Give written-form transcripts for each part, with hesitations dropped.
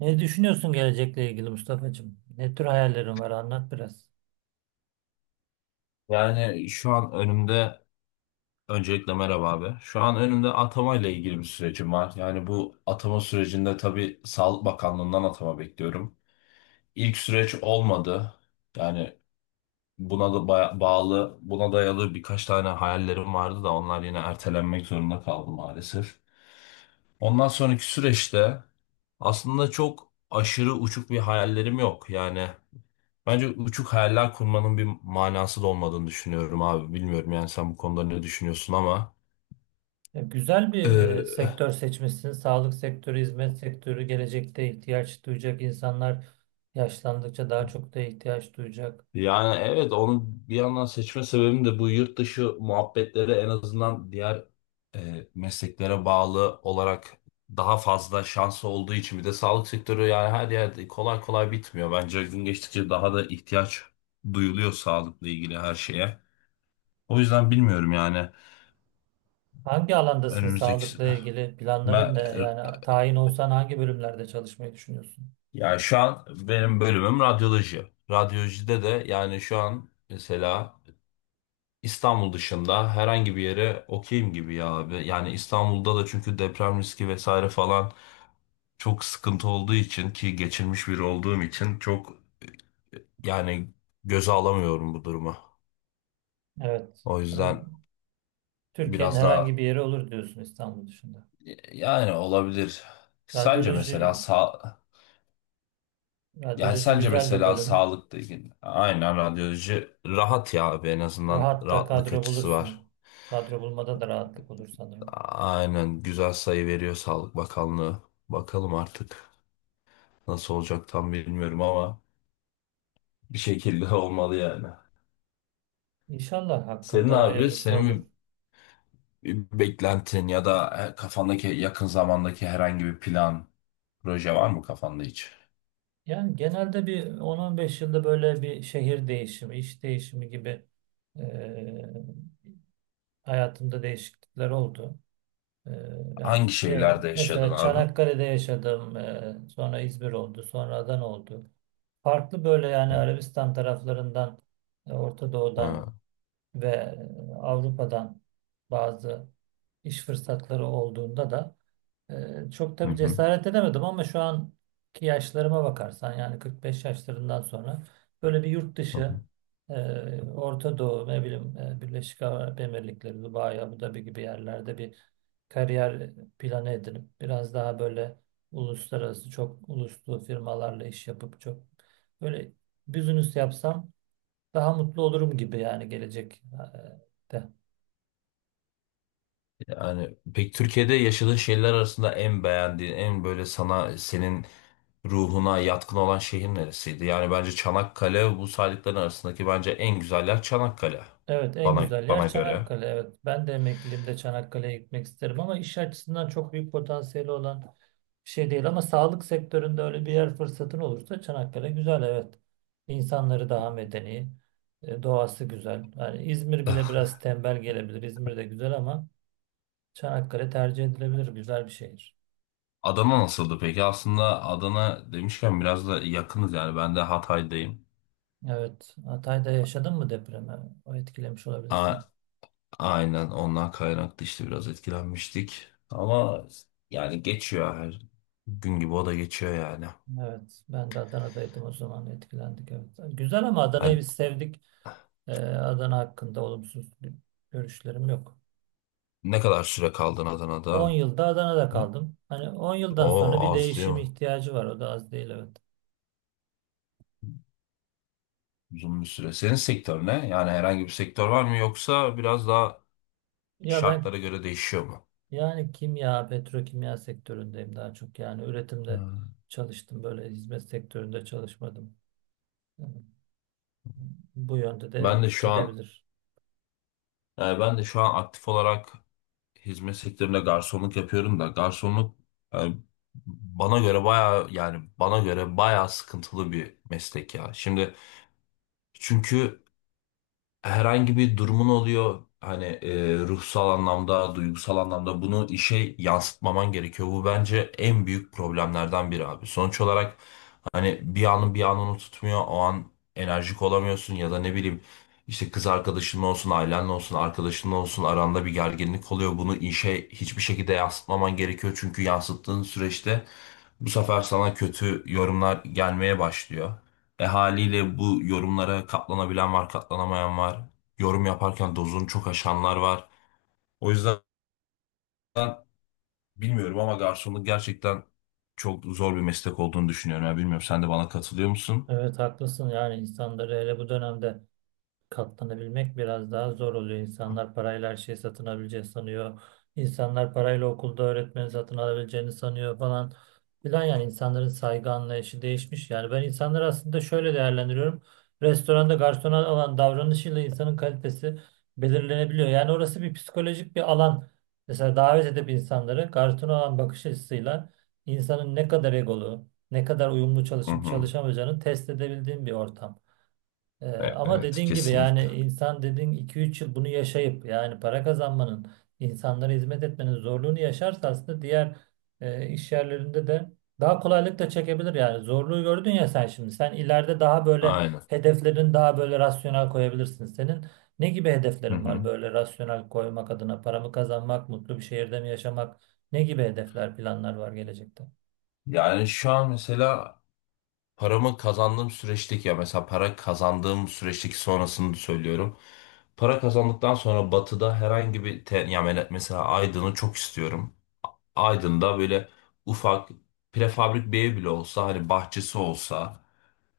Ne düşünüyorsun gelecekle ilgili Mustafa'cığım? Ne tür hayallerin var? Anlat biraz. Yani şu an önümde Öncelikle merhaba abi. Şu an önümde atama ile ilgili bir sürecim var. Yani bu atama sürecinde tabii Sağlık Bakanlığı'ndan atama bekliyorum. İlk süreç olmadı. Yani Buna da bağlı, buna dayalı birkaç tane hayallerim vardı da onlar yine ertelenmek zorunda kaldı maalesef. Ondan sonraki süreçte aslında çok aşırı uçuk bir hayallerim yok. Bence uçuk hayaller kurmanın bir manası da olmadığını düşünüyorum abi. Bilmiyorum yani sen bu konuda ne düşünüyorsun ama. Ya güzel bir Ee, sektör seçmişsin. Sağlık sektörü, hizmet sektörü gelecekte ihtiyaç duyacak insanlar yaşlandıkça daha çok da ihtiyaç duyacak. Yani evet onu bir yandan seçme sebebim de bu yurt dışı muhabbetleri, en azından diğer mesleklere bağlı olarak daha fazla şansı olduğu için. Bir de sağlık sektörü yani her yerde kolay kolay bitmiyor. Bence gün geçtikçe daha da ihtiyaç duyuluyor sağlıkla ilgili her şeye. O yüzden bilmiyorum yani. Hangi alandasın Önümüzdeki sağlıkla ilgili? ben Planların ne? Yani tayin olsan hangi bölümlerde çalışmayı düşünüyorsun? Ya şu an benim bölümüm radyoloji. Radyolojide de yani şu an mesela İstanbul dışında herhangi bir yere okeyim gibi ya abi. Yani İstanbul'da da çünkü deprem riski vesaire falan çok sıkıntı olduğu için, ki geçirmiş biri olduğum için, çok yani göze alamıyorum bu durumu. Evet. O yüzden Ben- Türkiye'nin biraz herhangi daha bir yeri olur diyorsun İstanbul dışında. yani olabilir. Sence mesela Radyoloji, sağ Yani radyoloji sence güzel bir mesela bölüm. sağlıkla ilgili aynen radyoloji rahat ya abi, en azından Rahat da rahatlık kadro açısı bulursun. var. Kadro bulmada da rahatlık olur sanırım. Aynen, güzel sayı veriyor Sağlık Bakanlığı. Bakalım artık nasıl olacak, tam bilmiyorum ama bir şekilde olmalı yani. İnşallah Senin hakkında abi, hayırlısı olur. senin bir beklentin ya da kafandaki yakın zamandaki herhangi bir plan, proje var mı kafanda hiç? Yani genelde bir 10 beş yılda böyle bir şehir değişimi, iş değişimi gibi eee, hayatımda değişiklikler oldu. Yani Hangi diyelim, şeylerde yaşadın mesela abi? Çanakkale'de yaşadım, sonra İzmir oldu, sonra Adana oldu. Farklı böyle yani Arabistan taraflarından, Orta Doğu'dan Ha, ve Avrupa'dan bazı iş fırsatları olduğunda da çok hı tabii hı, cesaret edemedim ama şu anki yaşlarıma bakarsan yani 45 yaşlarından sonra böyle bir yurt hı hı. dışı Orta Doğu ne bileyim Birleşik Arap Emirlikleri, Dubai, Abu Dhabi gibi yerlerde bir kariyer planı edinip biraz daha böyle uluslararası çok uluslu firmalarla iş yapıp çok böyle business yapsam daha mutlu olurum gibi yani gelecek de. Yani pek Türkiye'de yaşadığın şeyler arasında en beğendiğin, en böyle sana, senin ruhuna yatkın olan şehir neresiydi? Yani bence Çanakkale bu saydıkların arasındaki bence en güzel yer Çanakkale. Evet en Bana güzel yer bana göre. Çanakkale. Evet ben de emekliliğimde Çanakkale'ye gitmek isterim ama iş açısından çok büyük potansiyeli olan bir şey değil. Ama sağlık sektöründe öyle bir yer fırsatın olursa Çanakkale güzel, evet. İnsanları daha medeni, doğası güzel. Yani İzmir bile biraz tembel gelebilir. İzmir de güzel ama Çanakkale tercih edilebilir güzel bir şehir. Adana nasıldı peki? Aslında Adana demişken biraz da yakınız yani ben de Hatay'dayım. Evet, Hatay'da yaşadın mı depremi? O etkilemiş A olabilirsin. aynen, ondan kaynaklı işte biraz etkilenmiştik. Ama yani geçiyor her gün gibi o da geçiyor yani. Evet ben de Adana'daydım o zaman, etkilendik evet. Güzel ama Adana'yı Yani biz sevdik. Adana hakkında olumsuz bir görüşlerim yok. ne kadar süre kaldın 10 Adana'da? yılda Adana'da kaldım. Hani 10 yıldan O sonra bir az değil değişim mi? ihtiyacı var. O da az değil, evet. Uzun bir süre. Senin sektör ne? Yani herhangi bir sektör var mı yoksa biraz daha Ya ben şartlara göre değişiyor mu? yani kimya, petrokimya sektöründeyim daha çok. Yani üretimde Hmm. çalıştım. Böyle hizmet sektöründe çalışmadım. Yani bu yönde de Ben de şu an gidebilir. Ben de şu an aktif olarak hizmet sektöründe garsonluk yapıyorum da garsonluk yani bana göre bayağı sıkıntılı bir meslek ya. Şimdi çünkü herhangi bir durumun oluyor hani, ruhsal anlamda, duygusal anlamda bunu işe yansıtmaman gerekiyor. Bu bence en büyük problemlerden biri abi. Sonuç olarak hani bir anın bir anını tutmuyor, o an enerjik olamıyorsun ya da ne bileyim işte kız arkadaşın olsun, ailenle olsun, arkadaşın olsun, aranda bir gerginlik oluyor. Bunu işe hiçbir şekilde yansıtmaman gerekiyor çünkü yansıttığın süreçte bu sefer sana kötü yorumlar gelmeye başlıyor. E haliyle bu yorumlara katlanabilen var, katlanamayan var. Yorum yaparken dozunu çok aşanlar var. O yüzden bilmiyorum ama garsonluk gerçekten çok zor bir meslek olduğunu düşünüyorum. Ya bilmiyorum, sen de bana katılıyor musun? Evet haklısın, yani insanları hele bu dönemde katlanabilmek biraz daha zor oluyor. İnsanlar parayla her şeyi satın alabileceğini sanıyor. İnsanlar parayla okulda öğretmeni satın alabileceğini sanıyor falan filan. Yani insanların saygı anlayışı değişmiş. Yani ben insanları aslında şöyle değerlendiriyorum. Restoranda garsona olan davranışıyla insanın kalitesi belirlenebiliyor. Yani orası bir psikolojik bir alan. Mesela davet edip insanları garsona olan bakış açısıyla insanın ne kadar egolu, ne kadar uyumlu Hı çalışıp hı. çalışamayacağını test edebildiğim bir ortam. Ama Evet, dediğin gibi kesinlikle. yani insan dediğin iki üç yıl bunu yaşayıp yani para kazanmanın, insanlara hizmet etmenin zorluğunu yaşarsa aslında diğer iş yerlerinde de daha kolaylıkla çekebilir yani. Zorluğu gördün ya sen şimdi. Sen ileride daha böyle Aynen. hedeflerin daha böyle rasyonel koyabilirsin. Senin ne gibi Hı hedeflerin var hı. böyle rasyonel koymak adına? Para mı kazanmak, mutlu bir şehirde mi yaşamak? Ne gibi hedefler, planlar var gelecekte? Yani şu an mesela paramı kazandığım süreçteki ya Mesela para kazandığım süreçteki sonrasını söylüyorum. Para kazandıktan sonra Batı'da herhangi bir mesela Aydın'ı çok istiyorum. Aydın'da böyle ufak prefabrik bir ev bile olsa, hani bahçesi olsa,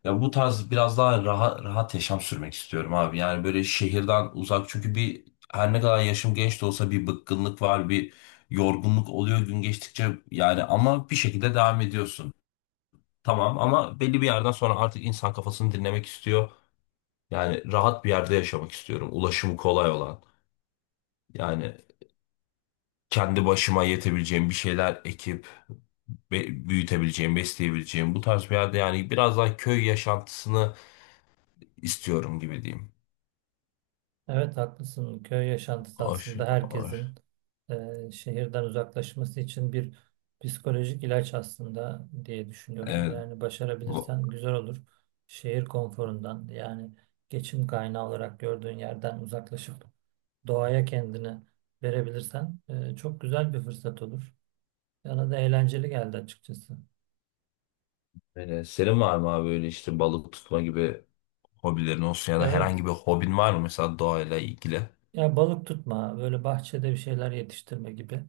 ya bu tarz biraz daha rahat, rahat yaşam sürmek istiyorum abi. Yani böyle şehirden uzak, çünkü bir, her ne kadar yaşım genç de olsa bir bıkkınlık var, bir yorgunluk oluyor gün geçtikçe yani, ama bir şekilde devam ediyorsun. Tamam ama belli bir yerden sonra artık insan kafasını dinlemek istiyor. Yani rahat bir yerde yaşamak istiyorum. Ulaşımı kolay olan. Yani kendi başıma yetebileceğim bir şeyler ekip büyütebileceğim, besleyebileceğim bu tarz bir yerde, yani biraz daha köy yaşantısını istiyorum gibi diyeyim. Evet haklısın. Köy yaşantısı Hoş, aslında hoş. herkesin şehirden uzaklaşması için bir psikolojik ilaç aslında diye düşünüyorum. Evet. Yani Bu, başarabilirsen güzel olur. Şehir konforundan yani geçim kaynağı olarak gördüğün yerden uzaklaşıp doğaya kendini verebilirsen çok güzel bir fırsat olur. Bana da eğlenceli geldi açıkçası. öyle. Senin var mı abi böyle işte balık tutma gibi hobilerin olsun ya da herhangi Evet. bir hobin var mı mesela doğayla ilgili? Ya balık tutma, böyle bahçede bir şeyler yetiştirme gibi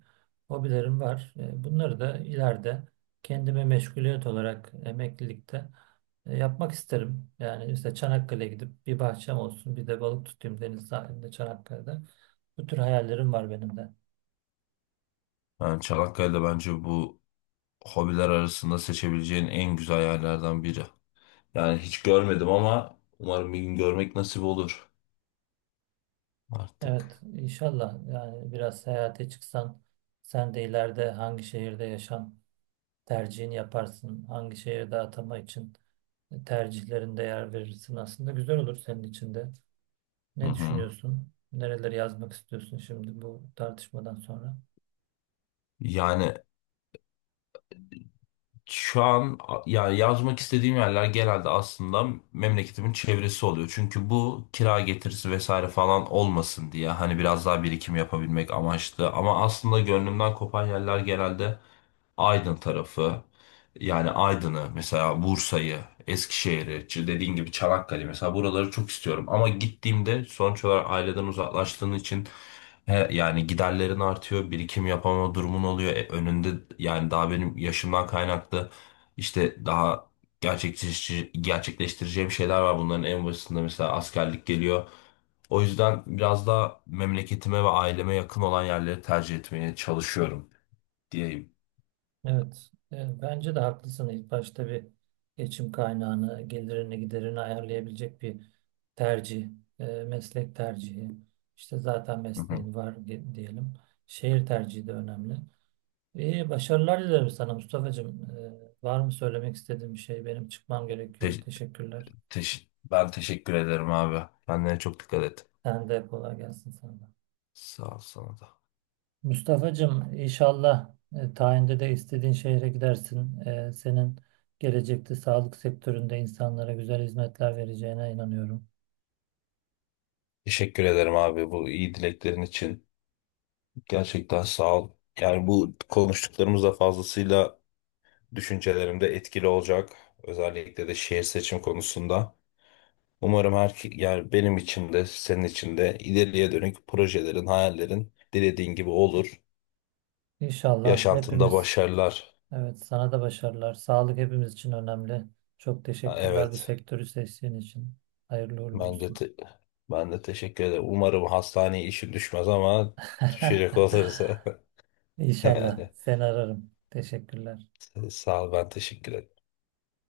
hobilerim var. E, bunları da ileride kendime meşguliyet olarak emeklilikte yapmak isterim. Yani işte Çanakkale'ye gidip bir bahçem olsun, bir de balık tutayım deniz sahilinde Çanakkale'de. Bu tür hayallerim var benim de. Yani Çanakkale'de bence bu hobiler arasında seçebileceğin en güzel yerlerden biri. Yani hiç görmedim ama umarım bir gün görmek nasip olur artık. Evet, inşallah yani biraz seyahate çıksan sen de ileride hangi şehirde yaşam tercihini yaparsın, hangi şehirde atama için tercihlerinde yer verirsin, aslında güzel olur senin için de. Hı Ne hı. düşünüyorsun? Nereleri yazmak istiyorsun şimdi bu tartışmadan sonra? Yani Şu an a- yani Yazmak istediğim yerler genelde aslında memleketimin çevresi oluyor. Çünkü bu kira getirisi vesaire falan olmasın diye, hani biraz daha birikim yapabilmek amaçlı. Ama aslında gönlümden kopan yerler genelde Aydın tarafı. Yani Aydın'ı mesela, Bursa'yı, Eskişehir'i, dediğin gibi Çanakkale mesela, buraları çok istiyorum. Ama gittiğimde sonuç olarak aileden uzaklaştığın için, he, yani giderlerin artıyor, birikim yapamama durumun oluyor. E, önünde yani daha benim yaşımdan kaynaklı işte daha gerçekleştireceğim şeyler var. Bunların en başında mesela askerlik geliyor. O yüzden biraz daha memleketime ve aileme yakın olan yerleri tercih etmeye çalışıyorum diyeyim. Evet, bence de haklısın. İlk başta bir geçim kaynağını, gelirini, giderini ayarlayabilecek bir tercih, meslek tercihi. İşte zaten Hı hı. mesleğin var diyelim. Şehir tercihi de önemli. İyi, başarılar dilerim sana Mustafa'cığım. Var mı söylemek istediğin bir şey? Benim çıkmam gerekiyor. Te- Teşekkürler. Ben teşekkür ederim abi. Kendine çok dikkat et. Sen de kolay gelsin sana. Sağ ol, sana da. Mustafa'cığım inşallah tayinde de istediğin şehre gidersin. E, senin gelecekte sağlık sektöründe insanlara güzel hizmetler vereceğine inanıyorum. Teşekkür ederim abi bu iyi dileklerin için. Gerçekten sağ ol. Yani bu konuştuklarımız da fazlasıyla düşüncelerimde etkili olacak. Özellikle de şehir seçim konusunda. Umarım her, yani benim için de senin için de ileriye dönük projelerin, hayallerin dilediğin gibi olur. İnşallah Yaşantında hepimiz, başarılar. evet sana da başarılar. Sağlık hepimiz için önemli. Çok Ha, teşekkürler bu evet. sektörü seçtiğin için. Hayırlı uğurlu Ben de olsun. te- Ben de teşekkür ederim. Umarım hastaneye işin düşmez ama düşecek olursa İnşallah yani seni ararım. Teşekkürler. sağ ol, ben teşekkür ederim.